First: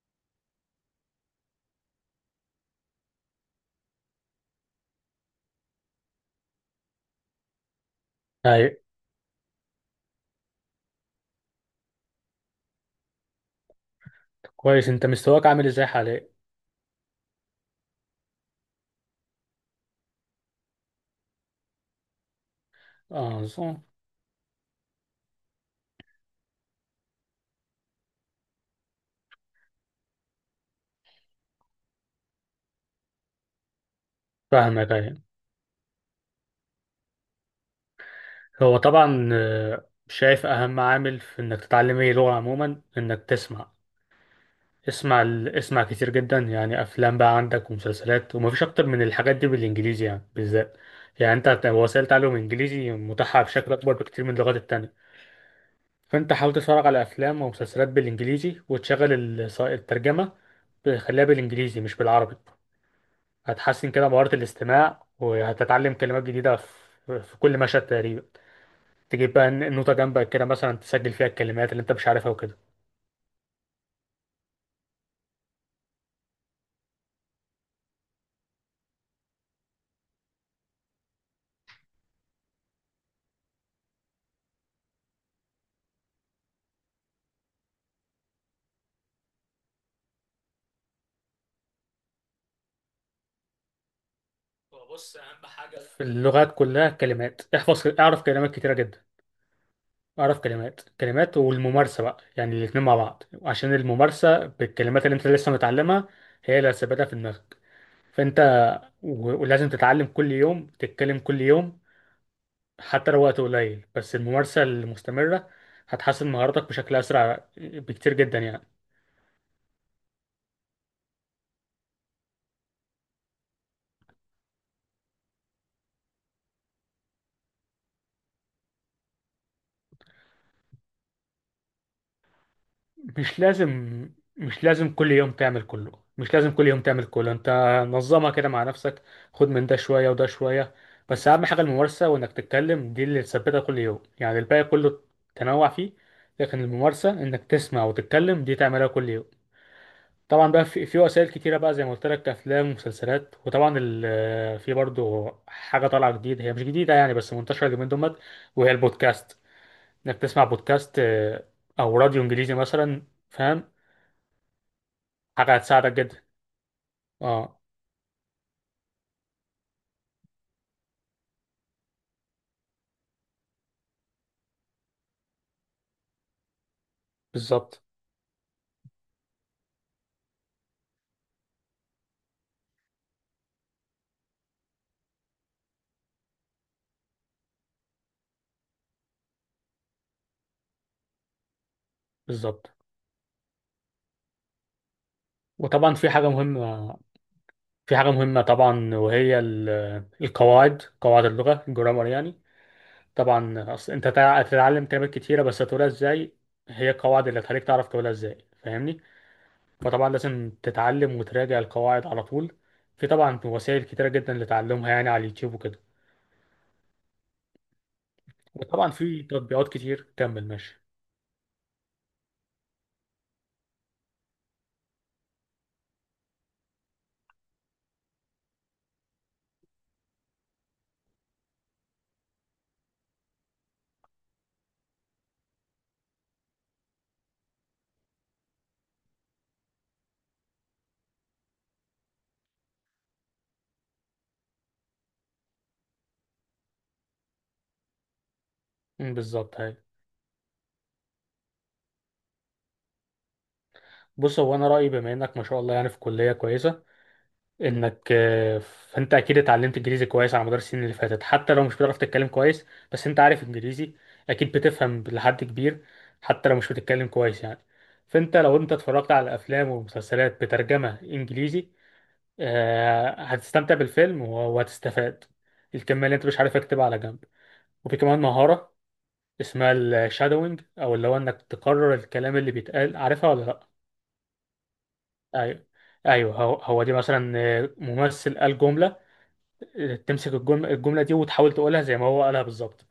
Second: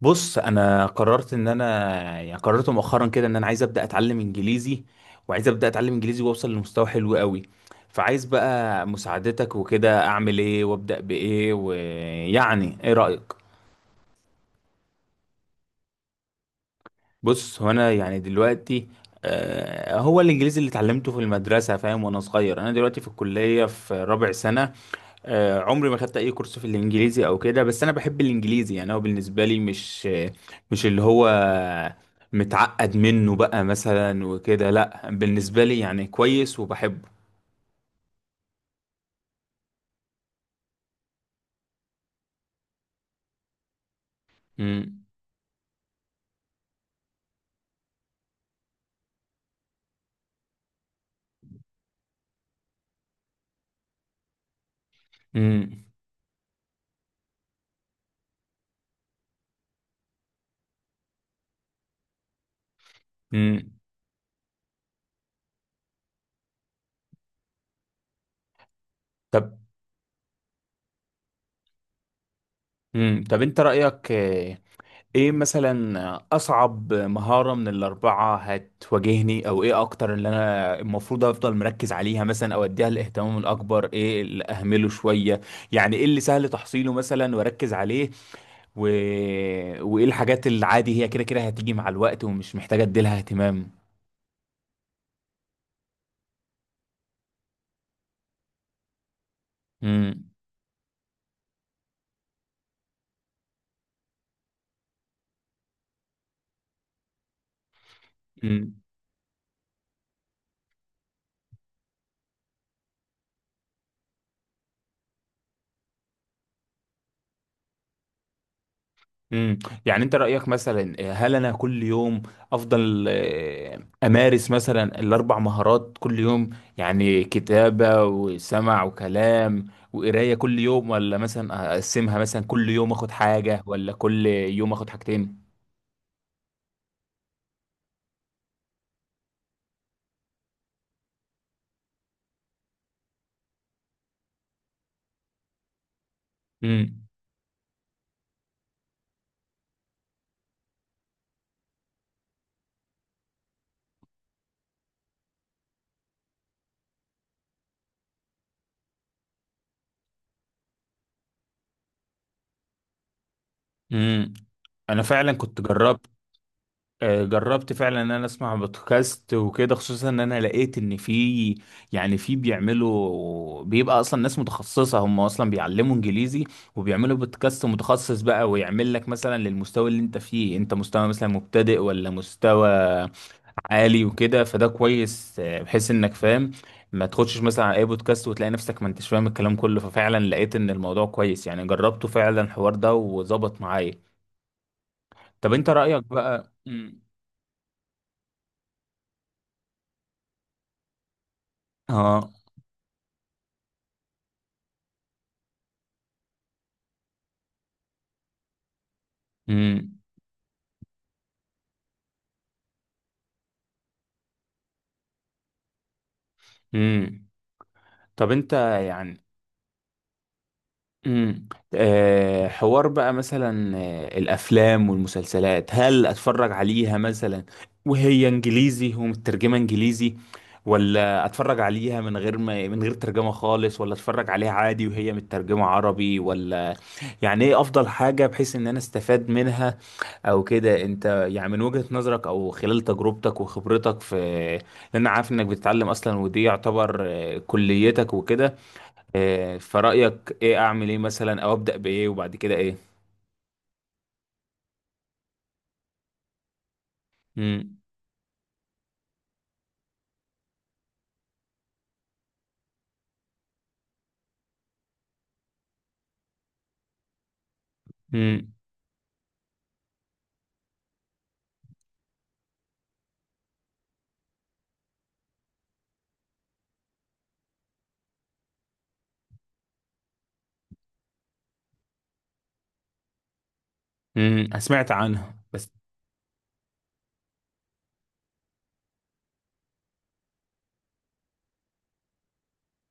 بص، انا قررت ان انا يعني قررت مؤخرا كده ان انا عايز ابدا اتعلم انجليزي. وعايز ابدا اتعلم انجليزي، واوصل لمستوى حلو قوي. فعايز أي، بقى مساعدتك وكده، اعمل ايه وابدا بايه، ويعني ايه رايك؟ كويس أنت مستواك عامل إزاي حاليا؟ بص، هو انا يعني دلوقتي، هو الانجليزي اللي اتعلمته في المدرسه فاهم وانا صغير. انا دلوقتي في آه الكليه صح. في رابع سنه. عمري ما خدت اي كورس في الانجليزي او كده، بس انا بحب الانجليزي. يعني هو بالنسبه لي، مش اللي هو متعقد منه بقى مثلا وكده، فاهمك لا أي. بالنسبه لي يعني كويس وبحبه. هو طبعا، شايف أهم عامل في إنك تتعلم أي لغة عموما إنك تسمع. امم اسمع كتير جدا، يعني أفلام بقى عندك ومسلسلات، ومفيش أكتر من الحاجات دي بالإنجليزي يعني بالذات. يعني أنت، وسائل تعلم إنجليزي متاحة بشكل أكبر بكتير من اللغات التانية. امم فأنت حاول تتفرج على أفلام ومسلسلات بالإنجليزي، وتشغل الترجمة. خليها بالإنجليزي مش بالعربي. امم هتحسن كده مهارة الاستماع، وهتتعلم كلمات جديدة في كل مشهد تقريبا. تجيب بقى طب النوتة جنبك كده، مثلا تسجل فيها الكلمات اللي انت مش عارفها وكده. طب انت رايك ايه مثلا، اصعب مهارة من الاربعة هتواجهني، او ايه اكتر اللي انا المفروض افضل مركز عليها مثلا، او اديها الاهتمام الاكبر، ايه اللي اهمله شوية؟ يعني ايه اللي سهل تحصيله مثلا واركز عليه، و... وايه الحاجات اللي عادي هي كده كده هتيجي مع الوقت، ومش محتاجة اديلها اهتمام؟ في اللغات كلها كلمات. احفظ، اعرف كلمات كتيرة جدا، اعرف كلمات كلمات. والممارسة بقى، يعني الاتنين مع بعض، عشان الممارسة بالكلمات اللي انت لسه متعلمها هي اللي هتثبتها في دماغك. فانت، امم ولازم تتعلم كل يوم، تتكلم كل يوم. حتى لو وقت قليل، بس الممارسة المستمرة هتحسن مهاراتك بشكل أسرع بكتير جدا يعني. امم يعني انت رأيك مثلا، هل انا كل يوم افضل امارس مثلا الاربع مهارات كل يوم، يعني كتابة وسمع وكلام وقراية كل يوم، ولا مثلا اقسمها مثلا كل يوم اخد مش حاجة، لازم ولا كل مش يوم اخد لازم كل يوم حاجتين؟ تعمل كله. مش لازم كل يوم تعمل كله انت. نظمها كده مع نفسك، خد من ده شوية وده شوية. بس اهم حاجة الممارسة وانك تتكلم، دي اللي تثبتها كل يوم. يعني الباقي كله تنوع فيه، لكن امم. الممارسة انك تسمع وتتكلم دي تعملها كل يوم. طبعا بقى في وسائل كتيرة بقى، زي ما قلت لك افلام ومسلسلات. وطبعا في برضو حاجة طالعة جديدة، هي مش جديدة يعني بس منتشرة اليومين دول، وهي البودكاست. انك تسمع بودكاست، او راديو انجليزي مثلا، فاهم. امم. انا فعلا حاجة كنت هتساعدك جربت جدا. آه، اه جربت فعلا ان انا اسمع بودكاست وكده، خصوصا ان انا لقيت ان في يعني في بيعملوا، بيبقى اصلا ناس متخصصة هم اصلا بيعلموا انجليزي، وبيعملوا بودكاست بالظبط. متخصص بقى، ويعمل لك مثلا للمستوى اللي انت فيه، انت مستوى مثلا مبتدئ ولا مستوى عالي وكده. فده كويس، بحيث انك فاهم، ما تخشش مثلا على اي بودكاست وتلاقي نفسك ما انتش فاهم الكلام كله. ففعلا لقيت ان الموضوع كويس، يعني جربته فعلا بالظبط. الحوار ده وظبط معايا. طب انت وطبعا رأيك في حاجة بقى. مهمة، مم. طبعا، وهي القواعد، قواعد اللغة، الجرامر اه. يعني. طبعا أصل أنت، هتتعلم كلمات كتيرة بس هتقولها إزاي؟ هي القواعد اللي هتخليك تعرف تقولها إزاي، فاهمني. امم. فطبعا لازم تتعلم وتراجع القواعد على طول. في طبعا وسائل كتيرة جدا لتعلمها، يعني على اليوتيوب وكده. امم. طب، انت وطبعا في يعني تطبيقات كتير. كمل ماشي. امم آه حوار بقى مثلا، الافلام والمسلسلات، هل اتفرج عليها مثلا وهي انجليزي ومترجمه انجليزي، ولا اتفرج عليها من غير ترجمه خالص، ولا اتفرج عليها عادي وهي مترجمه عربي، ولا يعني ايه افضل حاجه بحيث ان انا استفاد منها او كده، انت يعني من وجهة نظرك او خلال تجربتك وخبرتك في، لان انا عارف انك بتتعلم اصلا ودي يعتبر كليتك وكده. بالظبط. هاي. فرأيك ايه، اعمل ايه مثلا او ابدأ بايه وبعد كده ايه؟ بص، هو أنا رأيي، بما إنك ما شاء الله يعني في كلية كويسة، امم. انك، فانت اكيد اتعلمت انجليزي كويس على مدار السنين اللي فاتت، حتى لو مش بتعرف تتكلم كويس بس انت عارف انجليزي، اكيد بتفهم لحد كبير، حتى لو مش بتتكلم كويس يعني. فانت امم. لو انت اتفرجت على افلام ومسلسلات بترجمة انجليزي، هتستمتع بالفيلم وهتستفاد. الكمية اللي انت مش عارف اكتبها على جنب. وفي كمان مهارة اسمها الشادوينج، او اللي هو انك تكرر الكلام اللي بيتقال، عارفها ولا لا؟ سمعت عنها ايوه. بس. ايوه، هو هو دي مثلا، ممثل قال جملة، تمسك الجملة دي وتحاول تقولها زي ما هو قالها بالظبط.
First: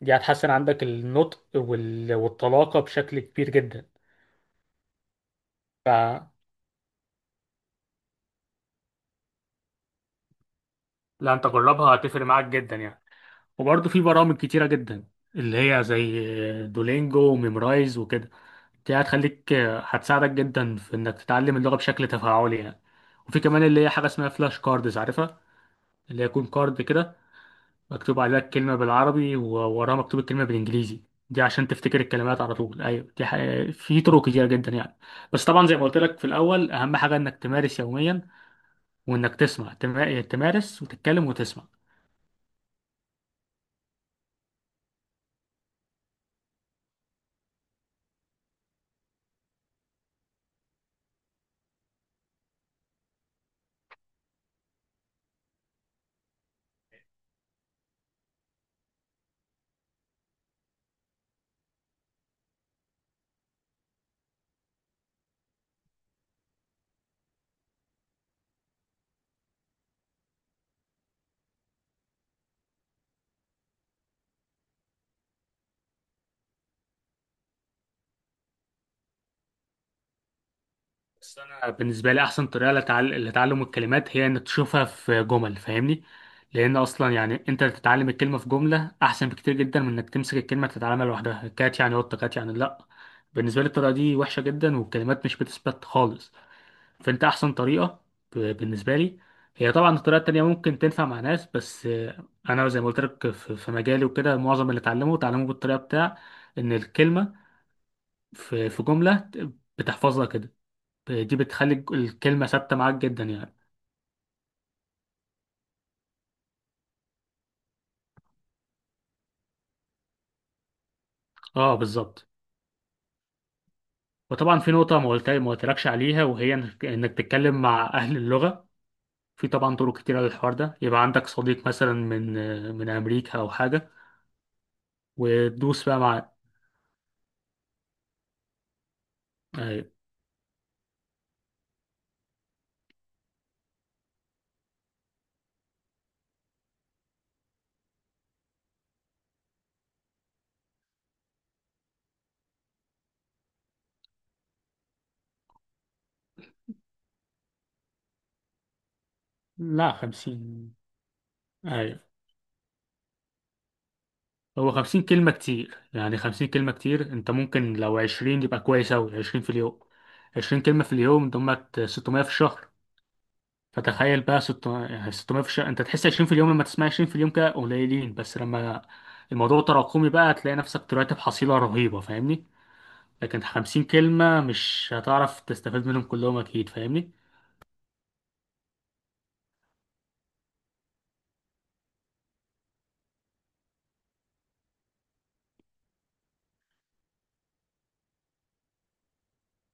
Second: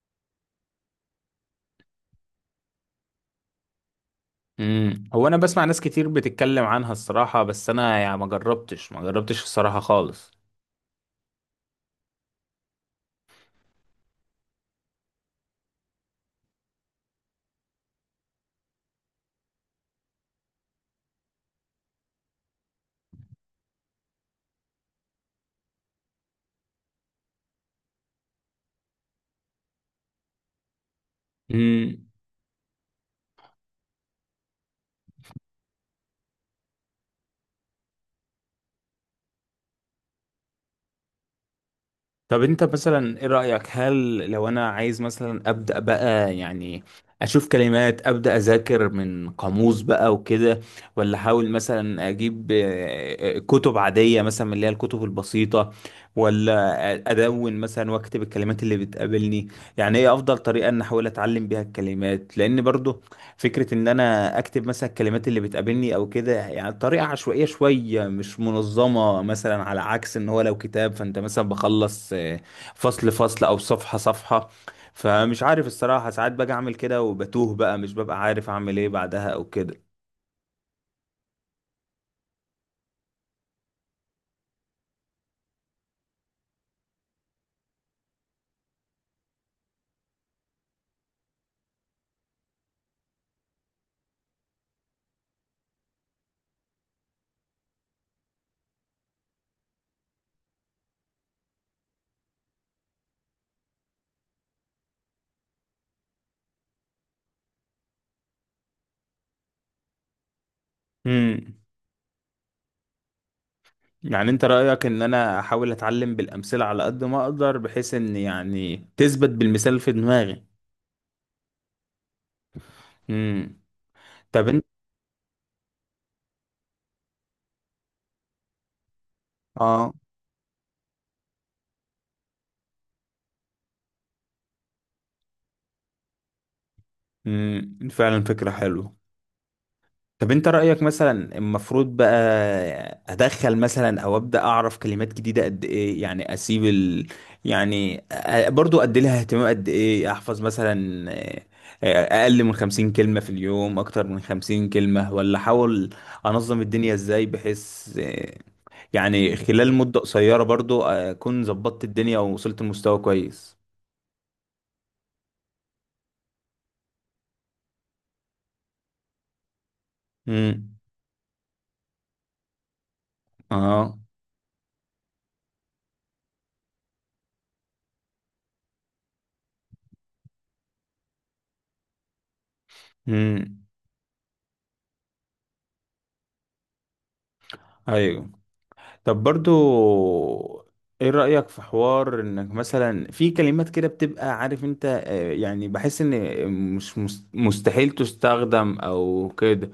دي هتحسن عندك النطق وال... والطلاقة بشكل كبير جدا. هو انا بسمع ناس ف كتير بتتكلم عنها الصراحة، بس انا يعني ما جربتش ما جربتش الصراحة خالص. لا انت جربها، هتفرق معاك جدا يعني. وبرضه في برامج كتيرة جدا، اللي هي زي دولينجو وميمرايز وكده. دي هتساعدك جدا في انك تتعلم اللغة بشكل تفاعلي يعني. وفي كمان اللي هي حاجة اسمها فلاش كاردز، عارفها؟ اللي هي يكون كارد كده، مكتوب عليها الكلمة بالعربي ووراها مكتوب الكلمة بالإنجليزي، دي عشان تفتكر الكلمات على طول. أيوة دي حقيقة. في طرق كتيرة جدا يعني. بس طبعا زي ما قلت لك في الأول، أهم حاجة إنك تمارس يوميا، وإنك تسمع، تمارس وتتكلم وتسمع. طب انت مثلا ايه رأيك، هل لو انا عايز مثلا ابدأ بقى يعني اشوف كلمات، ابدأ اذاكر من قاموس بقى وكده، ولا احاول مثلا اجيب كتب عادية مثلا من اللي هي الكتب البسيطة، ولا ادون مثلا واكتب الكلمات اللي بتقابلني؟ يعني ايه افضل طريقة ان احاول اتعلم بيها الكلمات، لان برضو فكرة ان انا اكتب مثلا الكلمات اللي بتقابلني او كده يعني طريقة عشوائية شوية مش منظمة، مثلا على عكس ان هو لو كتاب فانت مثلا بخلص فصل فصل او صفحة صفحة. فمش عارف الصراحة، ساعات باجي اعمل كده وبتوه بقى، مش ببقى عارف اعمل ايه بعدها او كده. بس أنا بالنسبة لي أحسن طريقة لتعلم الكلمات هي إنك تشوفها في جمل، فاهمني. لأن أصلا يعني أنت تتعلم الكلمة في جملة أحسن بكتير جدا من إنك تمسك الكلمة تتعلمها لوحدها. كات يعني قطة، كات يعني لأ. بالنسبة لي الطريقة دي وحشة جدا، والكلمات مش بتثبت خالص. فانت احسن طريقه، بالنسبه لي، هي طبعا. الطريقه التانيه ممكن تنفع مع ناس، بس انا زي ما قلت لك في مجالي وكده، معظم اللي اتعلمه اتعلمه بالطريقه بتاع ان الكلمه في جمله، بتحفظها كده. دي امم بتخلي الكلمه ثابته معاك جدا يعني. يعني انت رأيك ان انا احاول اتعلم بالامثلة على قد ما اقدر، بحيث ان يعني تثبت بالمثال في دماغي؟ اه بالظبط. امم. طب وطبعا انت في نقطه ما قلتلكش عليها، وهي إنك تتكلم مع اهل اللغه. في طبعا اه طرق كتيره للحوار ده، يبقى عندك صديق مثلا من، من امريكا او حاجه، وتدوس بقى مع. فعلا فكرة حلوة. أيوة. طب انت رأيك مثلا، المفروض بقى ادخل مثلا او ابدا اعرف كلمات جديدة قد ايه، يعني اسيب ال... يعني أ- برضو ادي لها اهتمام قد ايه، احفظ مثلا، اقل من 50 كلمة في اليوم، اكتر من 50 كلمة، ولا احاول انظم الدنيا ازاي بحيث يعني خلال لا، مدة قصيرة 50. برضو اكون ظبطت أيوة. الدنيا ووصلت لمستوى كويس؟ هو 50 كلمة كتير، يعني 50 كلمة كتير. انت ممكن لو 20 يبقى كويس أوي، 20 في اليوم. عشرين امم. كلمة في اليوم دمت 600 في الشهر. اه. فتخيل بقى، ست يعني ستمية في الشهر. انت تحس 20 في اليوم، لما تسمع 20 في اليوم كده قليلين، بس لما الموضوع تراكمي بقى هتلاقي نفسك طلعت بحصيلة رهيبة، فاهمني. لكن امم. 50 كلمة مش هتعرف تستفيد منهم كلهم أكيد، فاهمني. ايوه. طب، برضو ايه رأيك في حوار، انك مثلا في كلمات كده بتبقى عارف انت، يعني بحس ان مش مستحيل تستخدم او كده،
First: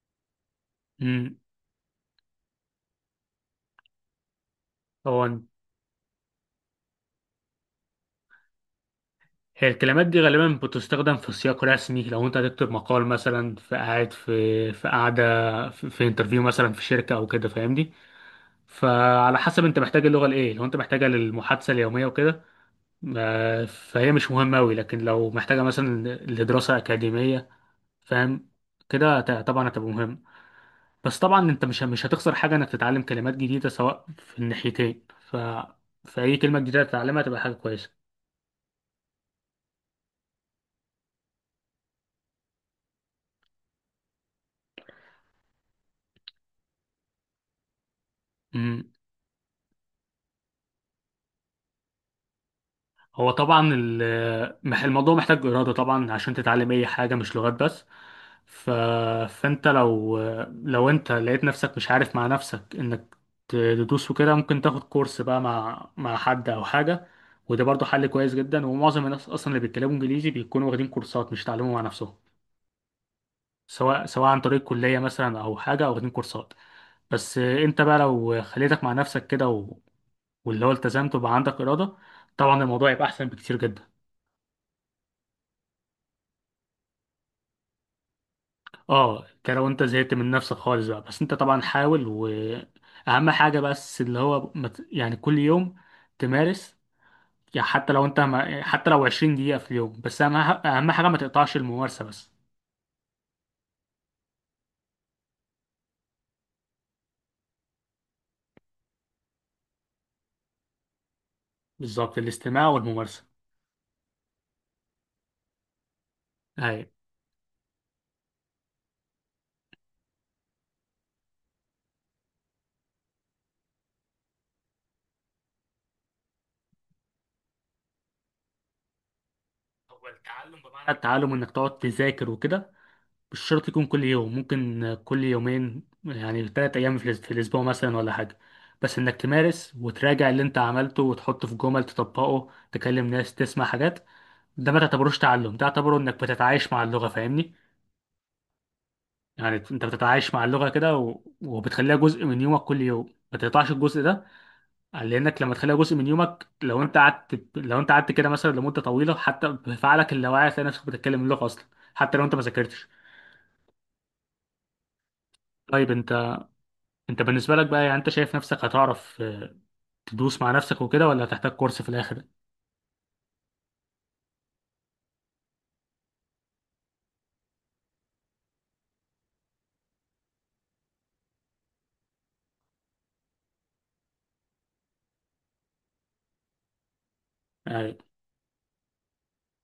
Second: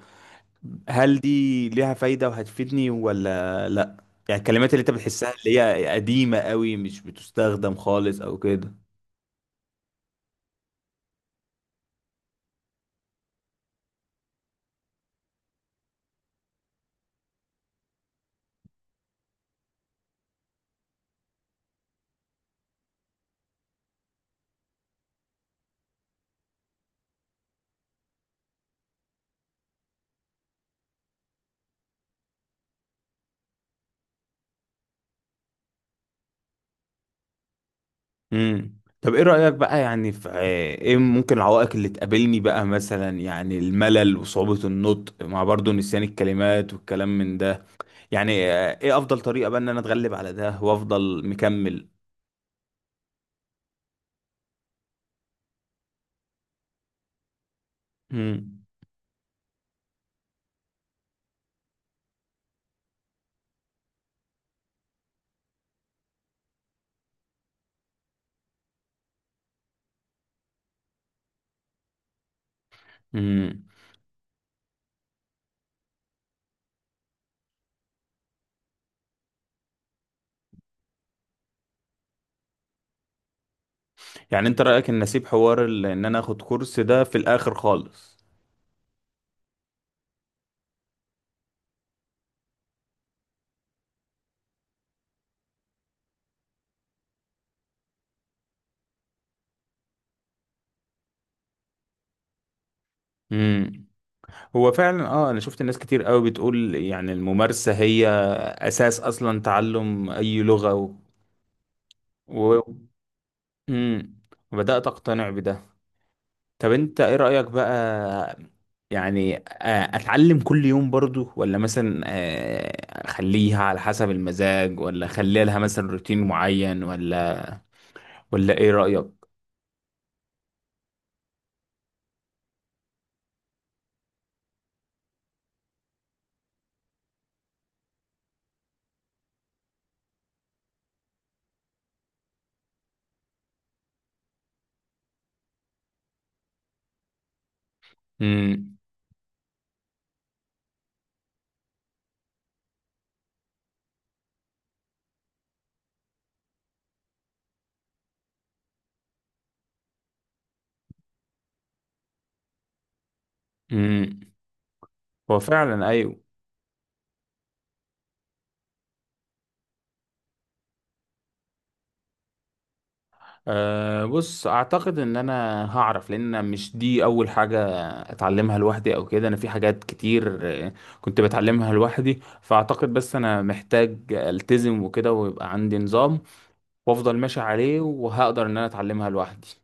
هل مم. دي ليها فايدة وهتفيدني ولا لا؟ يعني الكلمات اللي انت بتحسها هو، اللي هي قديمة قوي مش بتستخدم خالص او كده. هي الكلمات دي غالبا بتستخدم في سياق رسمي. لو انت هتكتب مقال مثلا، في قاعده، في انترفيو مثلا في شركه او كده، فاهمني. فعلى حسب انت محتاج اللغه لايه. لو انت محتاجها للمحادثه اليوميه وكده، فهي مش مهمه قوي. لكن لو محتاجه مثلا لدراسه اكاديميه، فاهم؟ كده طبعا هتبقى مهم. بس طبعا انت مش هتخسر حاجه انك تتعلم كلمات جديده سواء في الناحيتين. فاي كلمه جديده تتعلمها تبقى حاجه كويسه. طب ايه رأيك بقى، يعني في ايه ممكن العوائق اللي تقابلني بقى مثلا، يعني الملل وصعوبة النطق، مع برضو نسيان الكلمات والكلام من ده، يعني ايه افضل طريقة بقى ان انا اتغلب على ده وافضل مكمل؟ هو طبعا، الموضوع محتاج إرادة طبعا عشان تتعلم أي حاجة، مش لغات بس. امم. ف... فأنت لو، أنت لقيت نفسك مش عارف مع نفسك إنك تدوس وكده، ممكن تاخد كورس بقى مع حد أو حاجة. وده برضه حل كويس جدا. ومعظم الناس أصلا اللي بيتكلموا إنجليزي بيكونوا واخدين كورسات، مش تعلموا مع نفسهم، امم سواء عن طريق كلية مثلا أو حاجة، أو واخدين كورسات. بس أنت بقى لو خليتك مع نفسك كده، واللي هو التزمت وبقى عندك إرادة، طبعا الموضوع يبقى أحسن بكتير جدا. يعني انت رأيك ان اسيب حوار ان انا اخد كورس ده في الاخر خالص؟ اه، انت لو انت زهقت من نفسك خالص بقى. بس انت طبعا حاول، واهم حاجه بس اللي هو يعني كل يوم تمارس. يعني حتى لو انت ما... حتى لو 20 دقيقه في اليوم، بس اهم حاجه ما تقطعش الممارسه بس. امم هو فعلا اه، انا شفت ناس كتير قوي بتقول يعني الممارسة هي اساس اصلا تعلم اي لغة. بالظبط، و... الاستماع والممارسه. امم وبدأت اقتنع بده. طب ايوه. انت ايه رأيك بقى، يعني اتعلم كل يوم برضو، ولا مثلا اخليها على حسب المزاج، ولا اخليها لها مثلا روتين معين، ولا ايه رأيك؟ هو التعلم بمعنى التعلم انك تقعد تذاكر وكده، مش شرط يكون كل يوم، ممكن كل يومين يعني 3 ايام في الاسبوع مثلا، ولا حاجه. بس انك تمارس وتراجع اللي انت عملته وتحطه في جمل، تطبقه، تكلم ناس، تسمع حاجات. ده ما تعتبروش تعلم، ده تعتبره انك بتتعايش مع اللغة، فاهمني. امم. يعني انت بتتعايش مع اللغة كده، و... وبتخليها جزء من يومك كل يوم. ما تقطعش الجزء ده، لانك لما تخليها جزء من يومك، لو انت قعدت كده مثلا لمدة طويلة، حتى بفعلك اللاواعي هتلاقي نفسك بتتكلم اللغة اصلا، حتى لو انت ما ذاكرتش. امم. هو فعلا، طيب ايوه. انت، بالنسبة لك بقى، يعني انت شايف نفسك هتعرف تدوس مع نفسك وكده، ولا هتحتاج كورس في الاخر؟ أه، بص، اعتقد ان انا هعرف، لان أنا مش دي اول حاجة اتعلمها لوحدي او كده. انا في حاجات كتير آه، كنت بتعلمها لوحدي. فاعتقد بس انا محتاج التزم وكده، ويبقى عندي نظام، وافضل ماشي عليه، يعني. وهقدر ان انا اتعلمها لوحدي.